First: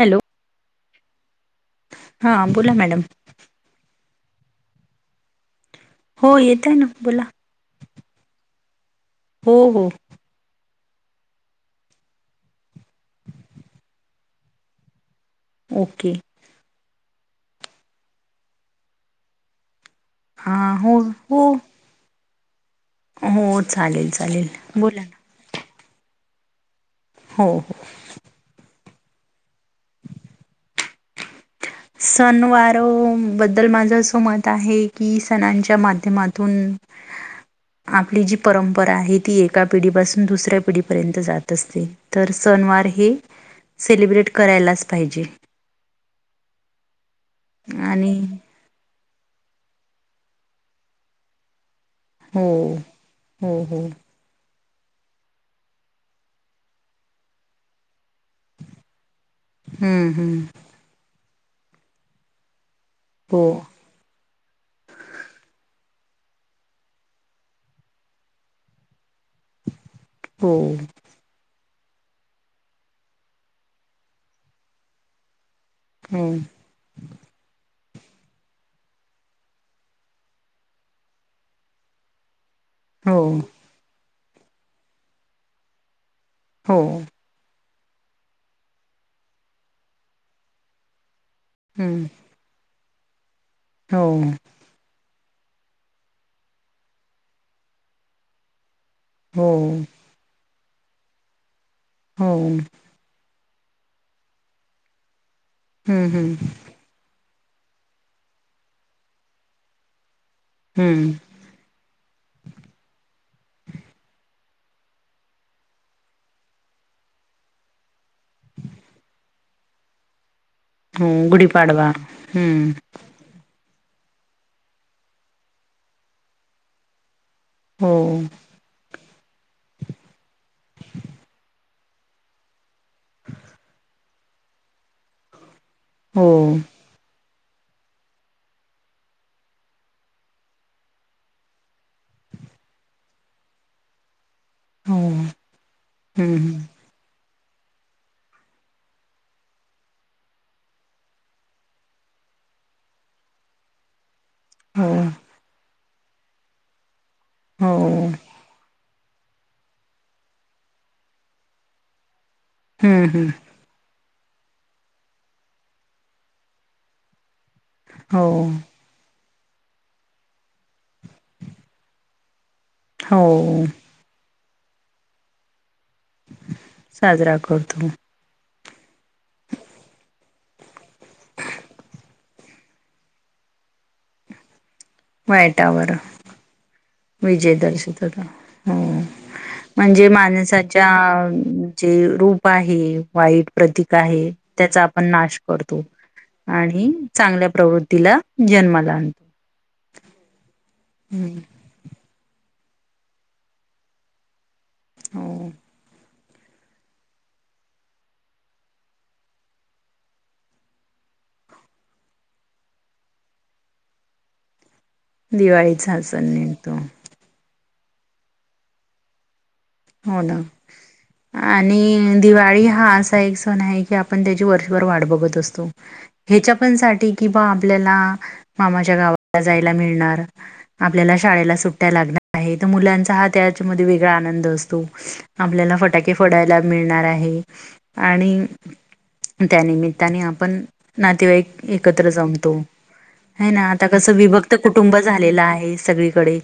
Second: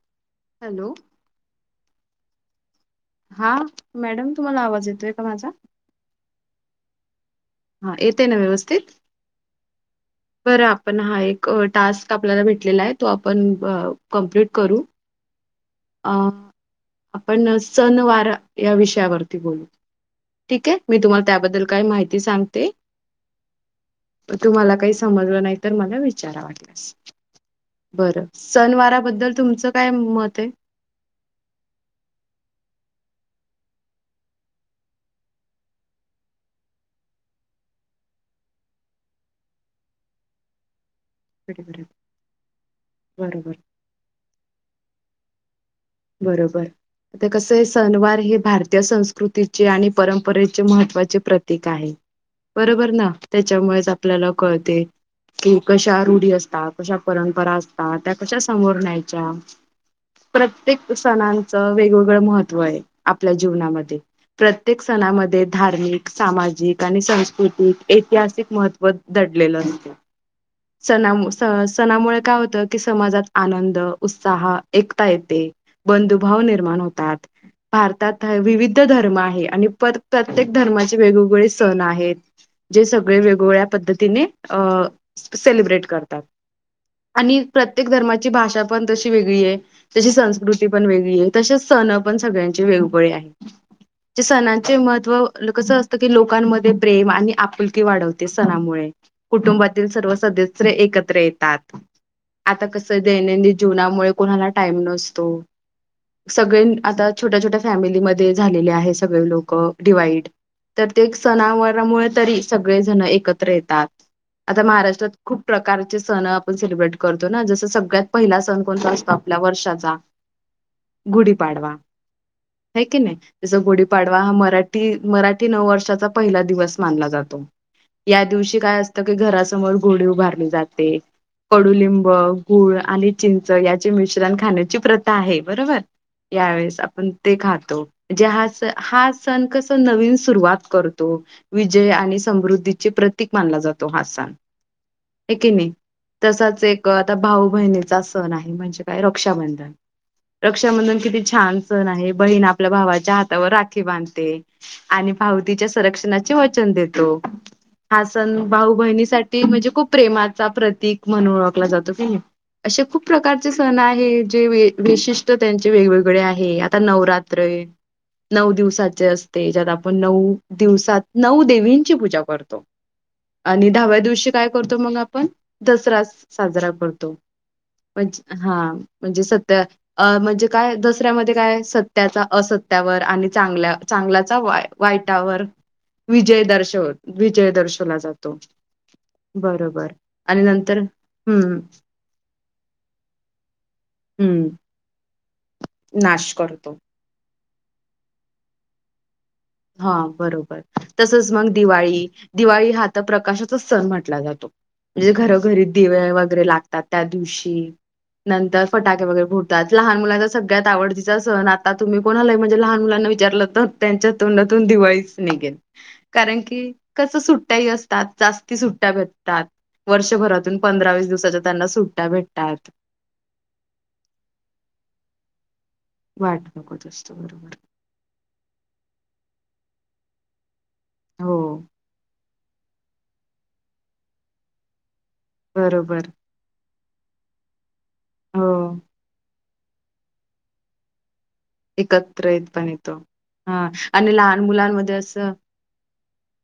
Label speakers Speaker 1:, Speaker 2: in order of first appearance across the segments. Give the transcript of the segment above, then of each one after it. Speaker 1: Hello
Speaker 2: hello
Speaker 1: हा बोला madam,
Speaker 2: हा मॅडम तुम्हाला आवाज येतोय का माझा
Speaker 1: हो येतय ना बोला
Speaker 2: हा येतय ना व्यवस्थित
Speaker 1: हो हो
Speaker 2: बर आपण हा एक टास्क आपल्याला भेटलेला आहे तो आपण अ कंप्लीट करू. अ,
Speaker 1: ओके.
Speaker 2: आपण सण वार या विषयावरती बोलू ठीक
Speaker 1: हां
Speaker 2: ये
Speaker 1: हो
Speaker 2: मी तुम्हाला
Speaker 1: हो
Speaker 2: त्याबद्दल काय माहिती सांगते.
Speaker 1: हो चालेल चालेल
Speaker 2: तुम्हाला काही
Speaker 1: बोला ना
Speaker 2: समजलं नाही. तर मला विचार वाटल्यास
Speaker 1: हो हो
Speaker 2: बर सनवारा बद्दल तुमचं काय मत ये.
Speaker 1: सण वारो बद्दल माझं असं मत आहे की सणांच्या माध्यमातून
Speaker 2: [inaudible]
Speaker 1: आपली जी परंपरा आहे ती एका पिढीपासून दुसऱ्या पिढी पर्यंत जात असतील तर सणं वार हे
Speaker 2: बरोबर
Speaker 1: सेलिब्रेट करायलाच पाहिजे.
Speaker 2: बरोबर आता कस आहे
Speaker 1: आणि
Speaker 2: सणवार हे भारतीय संस्कृ स्कृतीचे आणि परंपरेचे महत्त्वाचे प्रतीक आहे.
Speaker 1: हो
Speaker 2: बरोबर ना
Speaker 1: हो हो
Speaker 2: त्याच्यामुळेच आपल्याला कळ कि कशा रूढी असतात कशा परंपरा असतात त्या कशा समोर न्यायच्या
Speaker 1: हम्म हम्म
Speaker 2: प्रत सणांच वेगवेगळं महत्व आहे आपल्या
Speaker 1: हो
Speaker 2: जीवनामध्ये प्रत्येक सणामध्ये धार्मिक सामाजिक आणि संस्कृतिक ऐतिहासिक महत्त्व दडलेलं असतय
Speaker 1: हो
Speaker 2: सणामु सं सणामुळे काय होतं की समाजात आनंद, उत्साह एकता येते.
Speaker 1: हो
Speaker 2: बंधुभाव निर्माण होतात. भारतात विविध धर्म आहे आणि पर प्रत्येक धर्माचे वेगवेगळे सण आहेत. जे
Speaker 1: हो
Speaker 2: सगळे वेगवेगळ्या पद्धतीने अ सेलिब्रेट करतात.
Speaker 1: हो.
Speaker 2: आणि प्रत्येक धर्माची भाषा पण तशी वेगळी ये तशी संस्कृती पण वेगळी ये. तसेच सण
Speaker 1: हम्म
Speaker 2: पण सगळ्यांचे वेगवेळी आहे,
Speaker 1: हो
Speaker 2: ते सणांचे महत्त्व. कसं असतं की, लोकांमध्ये प्रेम आणि आपुलकी वाढवते सणामुळे.
Speaker 1: हो
Speaker 2: कुटुंबातील सर्व सदस्य एकत्र येतात
Speaker 1: हो
Speaker 2: आता कस दैनंदि जीवनामुळे कोणाला टाईम नसतो
Speaker 1: हम्म हम्म
Speaker 2: सगळे न आता. छोट्या छोट्या फॅमिलीमध्ये झालेले आहे, सगळे लोक डिवाइड.
Speaker 1: हम्म
Speaker 2: प्रत्येक सनावररामुळे तरी सगळेजण एकत्र येतात. आता महाराष्ट्रात खूप प्रकारचे सण आपण सेलिब्रेट करतो ना, जस सगळ्यात पहिला सण कोणता असतो आपल्या. वर्षाचा
Speaker 1: हो
Speaker 2: गुढी पाडवा
Speaker 1: गुढीपाडवा हम्म
Speaker 2: हाय की नाही तस गुढी पाडवा हा मराठी मराठी नववर्षाचा पहिला दिवस मानला जातो.
Speaker 1: हो
Speaker 2: या दिवशी काय असत घरासमोर गुडी उभारले जाते. कडूलिंब, गूळ, आणि चिंच, याचे मिश्रण खाण्याची प्रथा आहे बरोबर.
Speaker 1: हो
Speaker 2: यावेेळेस आपण. ते खोतो हा हा सण कस नवीन सुरवात करतो विजय आणि. समृद्धीचे प्रतीक मानला जातो हा सण.
Speaker 1: हो
Speaker 2: एकी नाही
Speaker 1: हम्म
Speaker 2: तसाच एक आता भाऊ बहिचा सण आहे, म्हणजे काय रक्षाबंधन. रक्षाबंधन किती छान सण आहे, बहीण आपल्या भावाच्या हातावर राखी बांधते.
Speaker 1: हो
Speaker 2: आणि भावतीच्या संरक्षणाचे वचन देतो
Speaker 1: हो
Speaker 2: हा सण भाऊ बहिणीस म्हणजे खूप प्रेमाचा प्रतीक म्हणून ओळखला जातो की नाही. असे खूप
Speaker 1: हम्म हम्म
Speaker 2: प्रकारचे सण आहे, जे विशिष्ट त्यांचे वेगवेगळे आहे आता नवरात. त्रय
Speaker 1: हो
Speaker 2: नऊ दिवसाचे असते. त्याच्यात आपण नऊ दिवसात नऊ देवींची पूजा करतो.
Speaker 1: हो
Speaker 2: आणि दहाव्या दिवशी काय करतो मग आपण? दसरा साजरा करतो
Speaker 1: साजरा करतो
Speaker 2: म्हण हा म्हणजे. म्हणजे काय दसऱ्यामध्ये काय सत्याचा असत्यावर आणि चांगल्या चांगल्याचा वाय वाईटावर विजय दर्शवतो.
Speaker 1: विजयदर्शवतो हो.
Speaker 2: बरोबर
Speaker 1: म्हणजे
Speaker 2: आणि नंतर
Speaker 1: माणसाच्या
Speaker 2: हम्म
Speaker 1: जे रूप आहे, वाईट प्रतीक आहे.
Speaker 2: हम्म
Speaker 1: त्याचा आपण नाश करतो
Speaker 2: नाश करतो
Speaker 1: आणि चा चांगल्या प्रवृत्तीला जन्मला आणतो.
Speaker 2: हा बरोबर तसच मग
Speaker 1: हम्म
Speaker 2: दिवाळी. दिवाळी हा आता प्रकाशाचा सण म्हटला जातो, म्हणजे
Speaker 1: हो
Speaker 2: घरोघरी दिवे. वगैरे लागतात त्या दिवशी. नंतर फटाके वगैरे फुटतात लहान मुलांचा सगळ्यात आवडीतीचा सण आता तुम्ही कोणलाय म्हणजे लहान मुलां. विचारलं तर त्यांच्या तोंडातून दिवाळीच निघे
Speaker 1: दिवाळीचा सण
Speaker 2: कारण की,
Speaker 1: निघतो
Speaker 2: कस सुट्ट्या अस. जाती सुट्ट भेटातात
Speaker 1: हो ना.
Speaker 2: वर्षभरातून पंधरा-वीस
Speaker 1: आणि दिवाळी हा असा एक सण आहे, की, आपण त्याची वर्षभर वाट बघत असतो.
Speaker 2: वाट
Speaker 1: ह्याच्या पण
Speaker 2: बघत
Speaker 1: साठी
Speaker 2: असतो
Speaker 1: कि, बा
Speaker 2: बरोबर
Speaker 1: आपल्याला मामाच्या गावाला जायला मिळणार. आपल्याला
Speaker 2: हो
Speaker 1: शाळेला सुट्ट्या लागणार आहे, तर मुलांचा हा त्याच्या म वेगळा आनंद असतो. आपल्याला
Speaker 2: बरोबर
Speaker 1: फटाके फोडायला मिळणार आहे आणि.
Speaker 2: हो.
Speaker 1: त्या निमित्ताने आपण नातेवाईक एकत्र
Speaker 2: येत
Speaker 1: जमतो.
Speaker 2: पण येतो
Speaker 1: है
Speaker 2: हा
Speaker 1: ना आता कसं
Speaker 2: आणि लहान
Speaker 1: विभक्त
Speaker 2: मुलांमध्ये
Speaker 1: कुटुंब
Speaker 2: असं
Speaker 1: झालेलं आहे, सगळीकडे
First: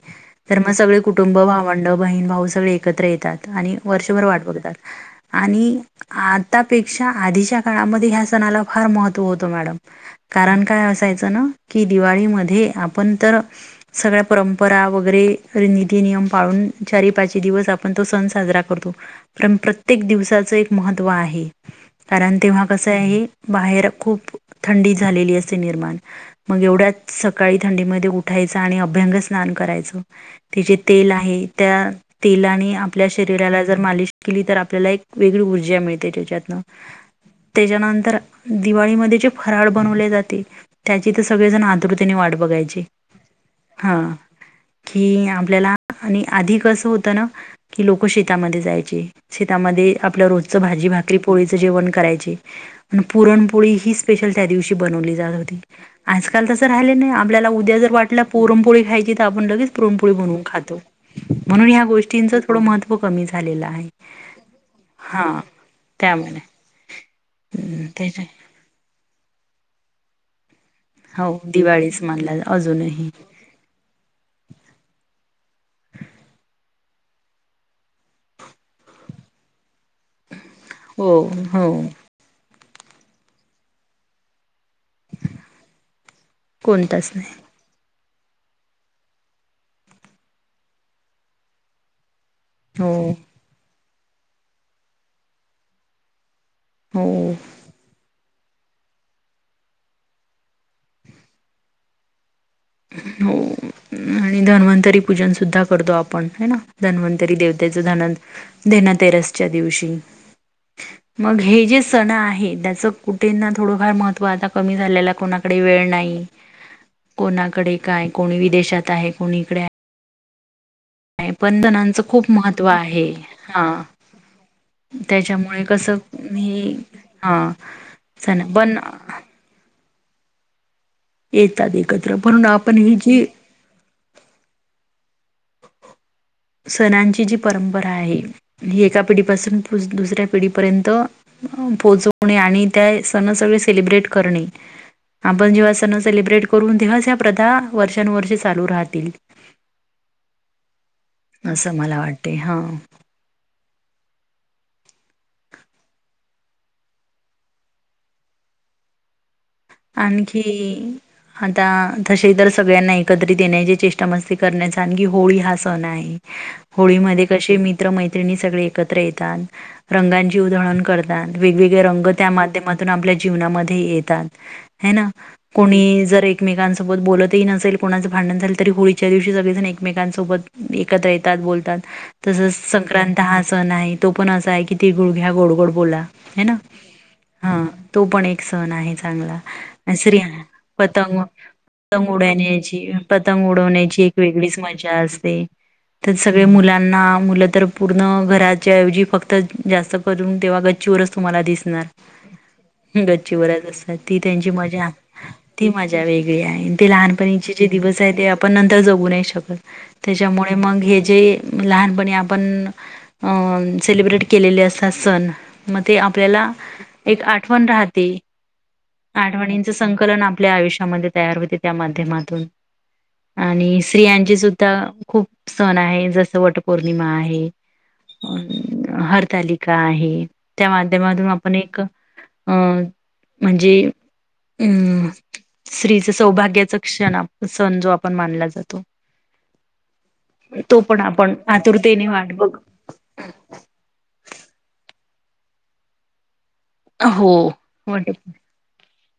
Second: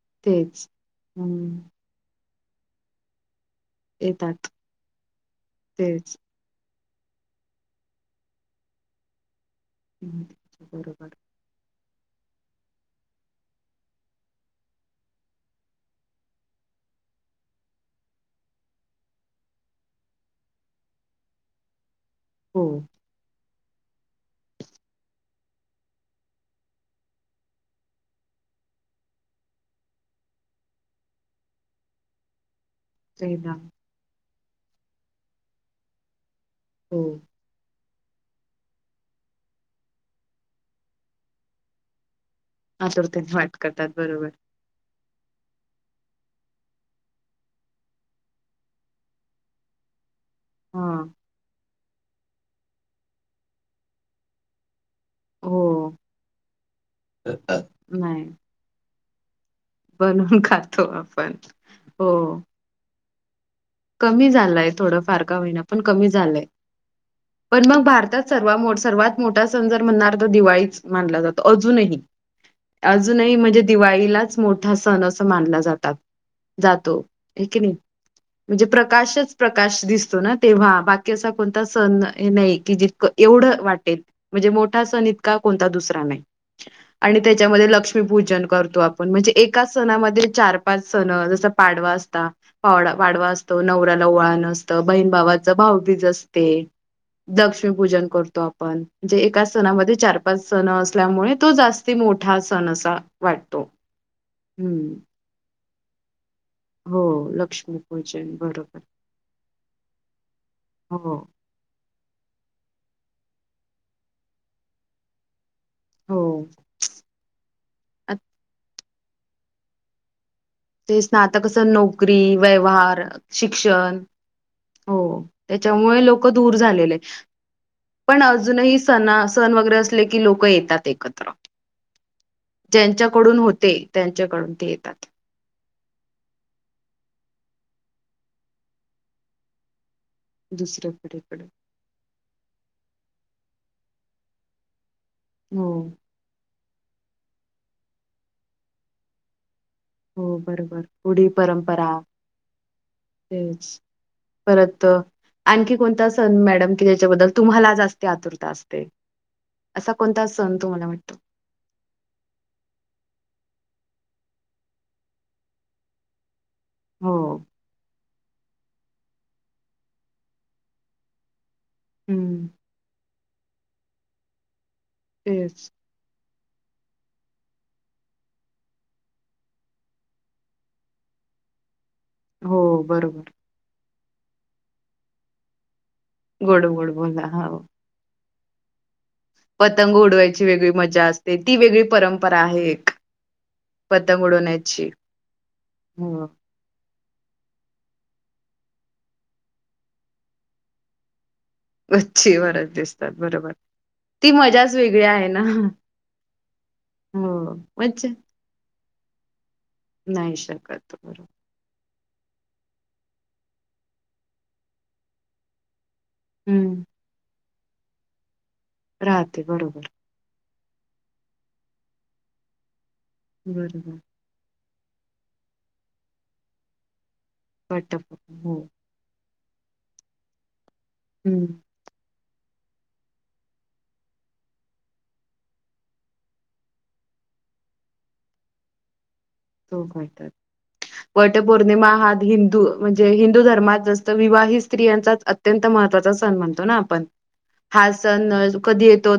Speaker 1: तर
Speaker 2: तेच
Speaker 1: मग सगळे कुटुंब
Speaker 2: हम्म
Speaker 1: भावंड. ंड बहीण भाऊ सगळे एकत्र येतात, आणि वर्षभर वाट
Speaker 2: येतात
Speaker 1: बघतात आणि
Speaker 2: तेच
Speaker 1: आता. पेक्षा आधीच्या काळामध्ये ह्या सणाला फार महत्व होतं, मॅडम
Speaker 2: हम्म,
Speaker 1: कारण काय
Speaker 2: बरोबर
Speaker 1: असायचं ना. की दिवाळीमध्ये आपण तर सगळ्या परंपरा वगैरे नीती नियम पाळून. चारी पाची दिवस आप आपण तो सण साजरा करतो पण प्रत्येक दिवसाच एक महत्व आहे. कारण
Speaker 2: हो
Speaker 1: तेव्हा कसं आहे. बाहेर खूप थंडी झालेली असे निर्माण मग एवढ्याच सकाळी थंडीमध्ये उठा चा अभंग स्नान कराय तेजे तेल आहे, त्या तेलाने. आपल्या
Speaker 2: तेला
Speaker 1: शरीराला जर मालिश केली तर आपल्याला एक वेगळी ऊर्जा मिळते त्याच्यातुन
Speaker 2: हो
Speaker 1: त्याच्यानंतर तर दिवाळीमध्ये जे फराळ बनवले जाते त्याची तर सगळेजण आतुरतेने वाट बघतात
Speaker 2: आतुरतेने वाट बघतात बरोबर
Speaker 1: कि आपल्याला आणि आधी कसं होतं ना की लोक शेतामध्ये जायचे शेतामध्ये आपल्या रोजचं भाजी
Speaker 2: हा
Speaker 1: भाकरी पोळीचं जेवण करायचे, पुरणपोळी हि स्पेशल त्यादिवशी बनवली जात होती,
Speaker 2: हो
Speaker 1: आजकाल तसं राहिलेले नही, आपल्याला उद्या जर वाटलं
Speaker 2: नाही
Speaker 1: पुरणपोळी खायची तर आपण लगेच पुरणपोळी बनवून खातो, म्हणून या
Speaker 2: हो
Speaker 1: गोष्टींच थोडं महत्व कमी झालेलं आहे.
Speaker 2: कमी झालाय थोडं फार का
Speaker 1: हा
Speaker 2: होईना पण कमी
Speaker 1: त्यामुळे
Speaker 2: झालंय पण मग
Speaker 1: हं, त्याच्या
Speaker 2: भारतात सर्वा मोठा, सर्वात मोठा सण जर म्हणणार तर दिवाळीच मानला
Speaker 1: हो
Speaker 2: जातो. अजूनही
Speaker 1: दिवाळीच मानला
Speaker 2: अजूनही म्हणजे दिवाळीलाच मोठा सण अस मानला जातात, जातो हेकी नाही? म्हणजे प्रकाशच प्रकाश दिसतो ना तेव्हा बाकी
Speaker 1: हो
Speaker 2: असा कोणता
Speaker 1: हो
Speaker 2: सण नाही. की जितकं एवढं वाटेल म्हणजे मो इतका कोणता दुसरा नाही
Speaker 1: कोणताच
Speaker 2: आणि
Speaker 1: नाही
Speaker 2: त्याच्यामध्ये लक्ष्मी पूजन करतो आपण, म्हणजे एका सणामध्ये चार पाच सण जस पाडवा असता पावड
Speaker 1: हो
Speaker 2: पाडवाअसतो, नवऱ्याला ओवाळनं असतं, बहीण भावाचं भावबीज असतं ते
Speaker 1: हो
Speaker 2: लक्ष्मीपूजन करतो आपण म्हनजे एका सणामध्ये चार पाच सण असल्यामुळे तो जास्ती मोठा सण असा
Speaker 1: हो
Speaker 2: वाटतो.
Speaker 1: आणि
Speaker 2: हम्म
Speaker 1: धन्वंतरी पूजन सुद्धा करतो आपण हेना?
Speaker 2: हो
Speaker 1: धन्वंतरी देवतेच धन
Speaker 2: लक्ष्मीपूजन बरोबर
Speaker 1: धनातेरसच्या दिवशी
Speaker 2: हो
Speaker 1: मग हे जे सण आहे त्याच कुठ ना थोडंफार महत्त्व आता कमी झालेला, कोणाकडे वेळ
Speaker 2: हो.
Speaker 1: नाही कोणा कडे काय कोण विदेशात आहे कोणी इकडे आहे.
Speaker 2: तेचना आता कस
Speaker 1: पण सणांचं
Speaker 2: नोकरी,
Speaker 1: खूप महत्त्व
Speaker 2: व्यवहार,
Speaker 1: आहे हा
Speaker 2: शिक्षण हो
Speaker 1: कसं
Speaker 2: त्याच्यामुळे लोक दूर
Speaker 1: हे
Speaker 2: झालेले.
Speaker 1: हा
Speaker 2: पण
Speaker 1: चला पण
Speaker 2: अजूनही सणा सन वगैरे असले की लोक येतात एकत्र
Speaker 1: येतात एकत्र म्हणून आपण ही जी
Speaker 2: ज्यांच्याकडून होते त्यांच्याकडून ते येतात.
Speaker 1: सणांची जी परंपरा आहे, ही एका पिढीपासून दुसऱ्या पिढीपर्यंत
Speaker 2: दुसऱ्याकडेकडे
Speaker 1: पोहोचवणे आणि त्या सण सळे सेलब्रेट करणे आपण
Speaker 2: हो
Speaker 1: जेव्हा आपण सन सेलिब्रेट करून दिवस ह्या प्रथा वर्षानुवर्षे चालू राहतील.
Speaker 2: हो बरोबर पुढ
Speaker 1: असं
Speaker 2: परंपरा
Speaker 1: मला वाटते हा
Speaker 2: तेच परत आणखी कोणता सण मॅडम कि, त्याच्याबद्दल तुम्हाला जास्ती आतुरता असते? असा कोणता
Speaker 1: आणखी
Speaker 2: सण तुम्हाला वाटतो
Speaker 1: आता तसे तर सगळ्यांना एकत्रित येण्याचे चेष्टा मस्ती करण्याचा आणखी होळी हा सण आहे, होळी
Speaker 2: हो
Speaker 1: मध्ये कशे मित्र मैत्रीनीं सगळे एकत्र येतात, रंगाचीं उधळण करतात. वेगवेगळे रंग त्या
Speaker 2: हम्म
Speaker 1: माध्यमातून आपल्या जीवनामध्ये येतात. हैना?
Speaker 2: तेच
Speaker 1: कोणी जर एक एकमेकांसोबत बोलतही नसेल कोणाचं भांडण झालं तरी होळीच्या दिवशी सगळेजण एकमेकांसोबत एकत्र येतात. बोलतात
Speaker 2: हो
Speaker 1: तसच संक्रांत
Speaker 2: बरोबर
Speaker 1: हा सण आहे, तो पण असा आहे कि ते गुळघ्या गोड गोड बोला. हैना,?
Speaker 2: गोड गोड बोला हो
Speaker 1: हा तो पण एक सण आहे चांगला,
Speaker 2: पतंग उडवायची वेगळी मजा
Speaker 1: पतंग
Speaker 2: असते ती वेगळी
Speaker 1: पतंग
Speaker 2: परंपरा आहे
Speaker 1: उडण्याची
Speaker 2: एक
Speaker 1: पतंग उडवण्याची [unintelligible] एक
Speaker 2: पतंग
Speaker 1: वेगळीच
Speaker 2: उडवण्याची
Speaker 1: मजा असते,
Speaker 2: हो
Speaker 1: सगळे मुलांना मुलं तर पूर्ण घराच्या एवजी फक्त जास्त करून तेव्हा गच्चीवरच तुम्हाला दिसनार
Speaker 2: गच्ची वरच दिसतात
Speaker 1: गच्चीवर
Speaker 2: बरोबर
Speaker 1: असणार ती त्यांची
Speaker 2: मजाच
Speaker 1: मजा
Speaker 2: वेगळी आहे ना
Speaker 1: ती मजा वेगळी आहे, ते लहानपणीचे
Speaker 2: हो
Speaker 1: जे दिवस
Speaker 2: मज्जा
Speaker 1: आहे ते आपण नंतर जगु नही शकत,
Speaker 2: नाही
Speaker 1: त्याच्यामुळे मग
Speaker 2: शकत
Speaker 1: हे
Speaker 2: बरोबर
Speaker 1: जे लहानपनीं आपण सेलब्रेट केलेले असतात सण मग ते आपल्याला
Speaker 2: हम्म
Speaker 1: एक आठवण राहते.
Speaker 2: राहते
Speaker 1: आठवणींच
Speaker 2: बरोबर
Speaker 1: संकलन आपल्या आयुष्य म्हणजे तयार होते, त्या माध्यमातून आणि
Speaker 2: बरोबर
Speaker 1: स्त्रियांचे सु खूप सण आहे. वटपौर्णिमा आहे, अ
Speaker 2: वटपौर्णिमा हो
Speaker 1: हर तालिका आहे. त्या माध्यमातून
Speaker 2: हम्म
Speaker 1: आपण एक अं म्हणजे अ स्त्रीच सौभाग्याचा क्षण सण जो आपण मानला जातो.
Speaker 2: हो खातात.
Speaker 1: तो पण आपण
Speaker 2: वट पौर्णिमा
Speaker 1: आतुरतेने
Speaker 2: हा त
Speaker 1: वाट बघ
Speaker 2: हिंदू म्हणजे हिंदू धर्मात जास्त विवाहित स्त्रियांचा अत्यंत महत्त्वाचा सण म्हणतो ना आपण,
Speaker 1: हो
Speaker 2: हा
Speaker 1: वाट
Speaker 2: सण कधी ये तो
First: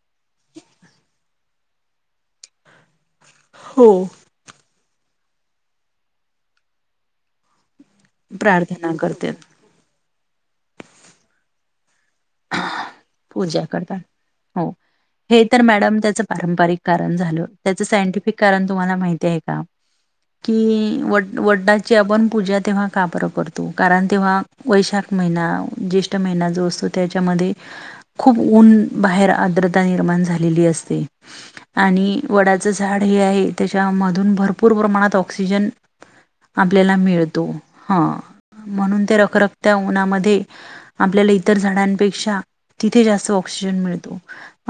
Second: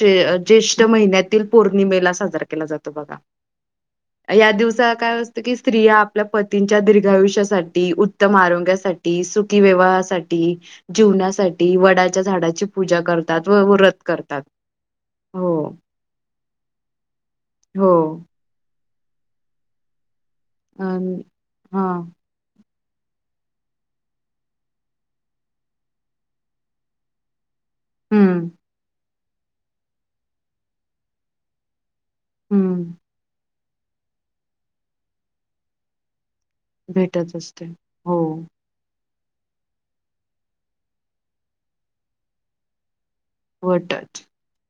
Speaker 2: ज्येष्ठ महिन्यातील पौर्णिमेला साजरा केला जातो. बघा
Speaker 1: हो
Speaker 2: या दिवसाला काय असतं, कि स्त्रिया आपल्या पतींच्या दीर्घायुष्यासाठी उत्तम
Speaker 1: प्रार्थना
Speaker 2: आरोग्यासाठी,
Speaker 1: करते
Speaker 2: सुखीविवाहासाठी, जीवनासाठी, वडा च्या झाडाची पूजा करतात व व व्रत करतात.
Speaker 1: हो हे
Speaker 2: हो,
Speaker 1: तर मॅडम त्याच पारंपरिक कारण झालं. त्याच
Speaker 2: हो.
Speaker 1: सायंटिफिक कारण तुम्हाला माहिती आहे का? की
Speaker 2: अं
Speaker 1: वट-
Speaker 2: हा.
Speaker 1: वटाची आपण पूजा तेव्हा का बरं करतो, कारण तेव्हा वैशाख महिना ज्येष्ठ महिना जो असतो त्याच्यामध्ये खूप
Speaker 2: हम्म,
Speaker 1: ऊन बाहेर आर्द्रता निर्माण झालेली असते. आणि वडाचं
Speaker 2: हम्म.
Speaker 1: झाड हे आहे त्याच्यामधून भरपूर प्रमाणात ऑक्सिजन आपल्याला
Speaker 2: भेटच
Speaker 1: मिळतो.
Speaker 2: असते.
Speaker 1: ह
Speaker 2: हो.
Speaker 1: म्हणून त्या र रखरखत्या उन्हामधे आपल्याला इतर झाडापेक्षा तिथे जास्त ऑक्सिजन मिळतो.
Speaker 2: वटच.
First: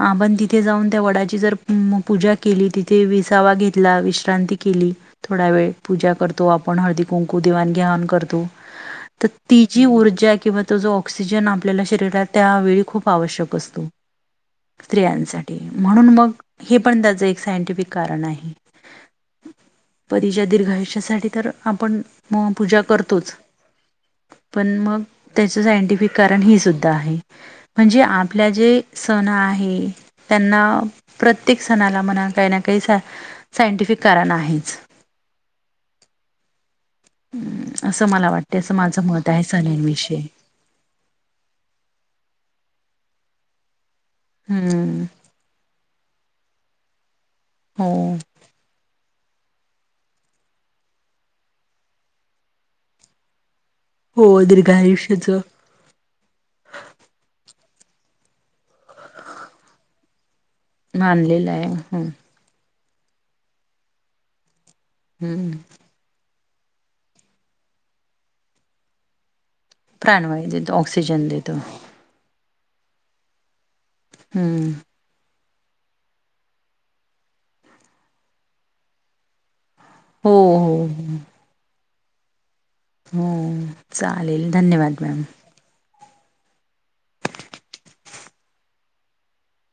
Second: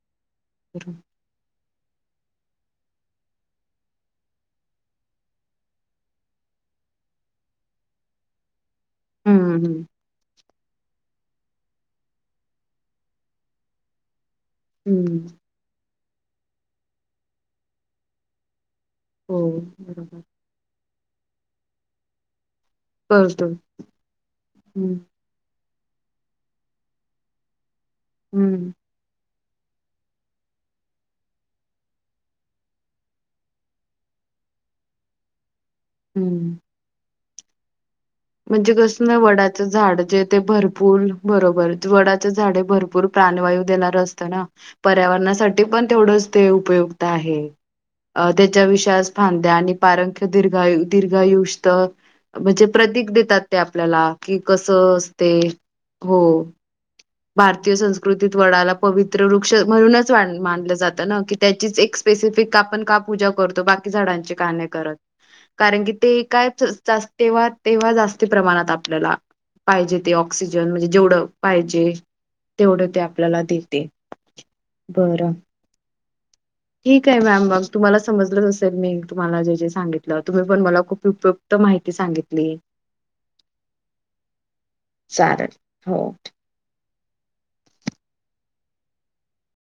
Speaker 1: आपण तिथे जाऊन
Speaker 2: हम्म,
Speaker 1: त्या वडाची जर म पूजा केली तिथे विसावा घेतला, विश्रांती केली, थोडा वेळ पूजा करतो आपण आपण हळदी कुंकू, देवाण घेवाण, करतो. तर ती
Speaker 2: हम्म.
Speaker 1: जी ऊर्जा, किंवा तो जो ऑक्सिजन, आपल्याला शरीरात त्यावेळी खूप आवश्यक असतो.
Speaker 2: हम्म.
Speaker 1: स्त्रियांसाठी. म्हणून मग, हे पण, त्याचं एक सायंटिफिक कारण आहे.
Speaker 2: हो बरोबर.
Speaker 1: त्या साठी तर आपण पूजा करतोच
Speaker 2: करतो.
Speaker 1: पण
Speaker 2: हम्म,
Speaker 1: मग त्या त्याच सायंटिफिक कारण हे सुद्धा आहे. म्हणजे आपल्या
Speaker 2: हम्म,
Speaker 1: जे सण आहे- हे त्यांना प्रत्येक सणाला म्हणा, काही ना काही सा सायंटिफिक कारण आहे. ह् [inaudible]
Speaker 2: हम्म.
Speaker 1: हम्म.
Speaker 2: म्हणजे कस ना, वडाच झाड,
Speaker 1: सणांविषयी
Speaker 2: जे ते भरपूर बरोबर. वडाचे झाडे भरपूर प्राणवायू देणार असतं ना,
Speaker 1: हम्म
Speaker 2: पर्यावरणासाठी पण तेवढंच ते उपयुक्त आहे.
Speaker 1: हो.
Speaker 2: हे त्याच्या विषयी आज फांद्या आणि पारंख्य, दीर्घा दीर्घायुष म्हणजे प्रतीिक देतात. ते आपल्याला.
Speaker 1: हो
Speaker 2: कि कस असते,
Speaker 1: दीर्घायुष्याचं.
Speaker 2: हो. भारतीय संस्कृतीत वडाला पवित्र वृक्ष म्हणूनच वान मान दिला जातो ना की
Speaker 1: मानलेलं आहे
Speaker 2: त्याचीच एक
Speaker 1: हम्म
Speaker 2: स्पेसिफिक आपण का पूजा करतो. बाकी झाडांची का नाही? करत
Speaker 1: हम्म
Speaker 2: कारण की ते काय तेव्हा, तेव्हा जास्त प्रमाणात आपल्याला पाहिजे ते
Speaker 1: प्राणवायू
Speaker 2: ऑक्सिजन.
Speaker 1: देतो
Speaker 2: म्हणजे जेवढं
Speaker 1: ऑक्सिजन देतो
Speaker 2: पाहिजे. तेवढं ते आपल्याला देते.
Speaker 1: हम्म.
Speaker 2: बरं. ठीक आहे मॅम मघ तुम्हाला समजलच असेल, मी तुम्हाला जे जे सांगितलं.
Speaker 1: हो
Speaker 2: तुम्ही पण
Speaker 1: हो
Speaker 2: मला खूप
Speaker 1: हो
Speaker 2: उपयुक्त माहिती सांगितली.
Speaker 1: हो. चालेल. धन्यवाद मॅम.
Speaker 2: चालेल हो.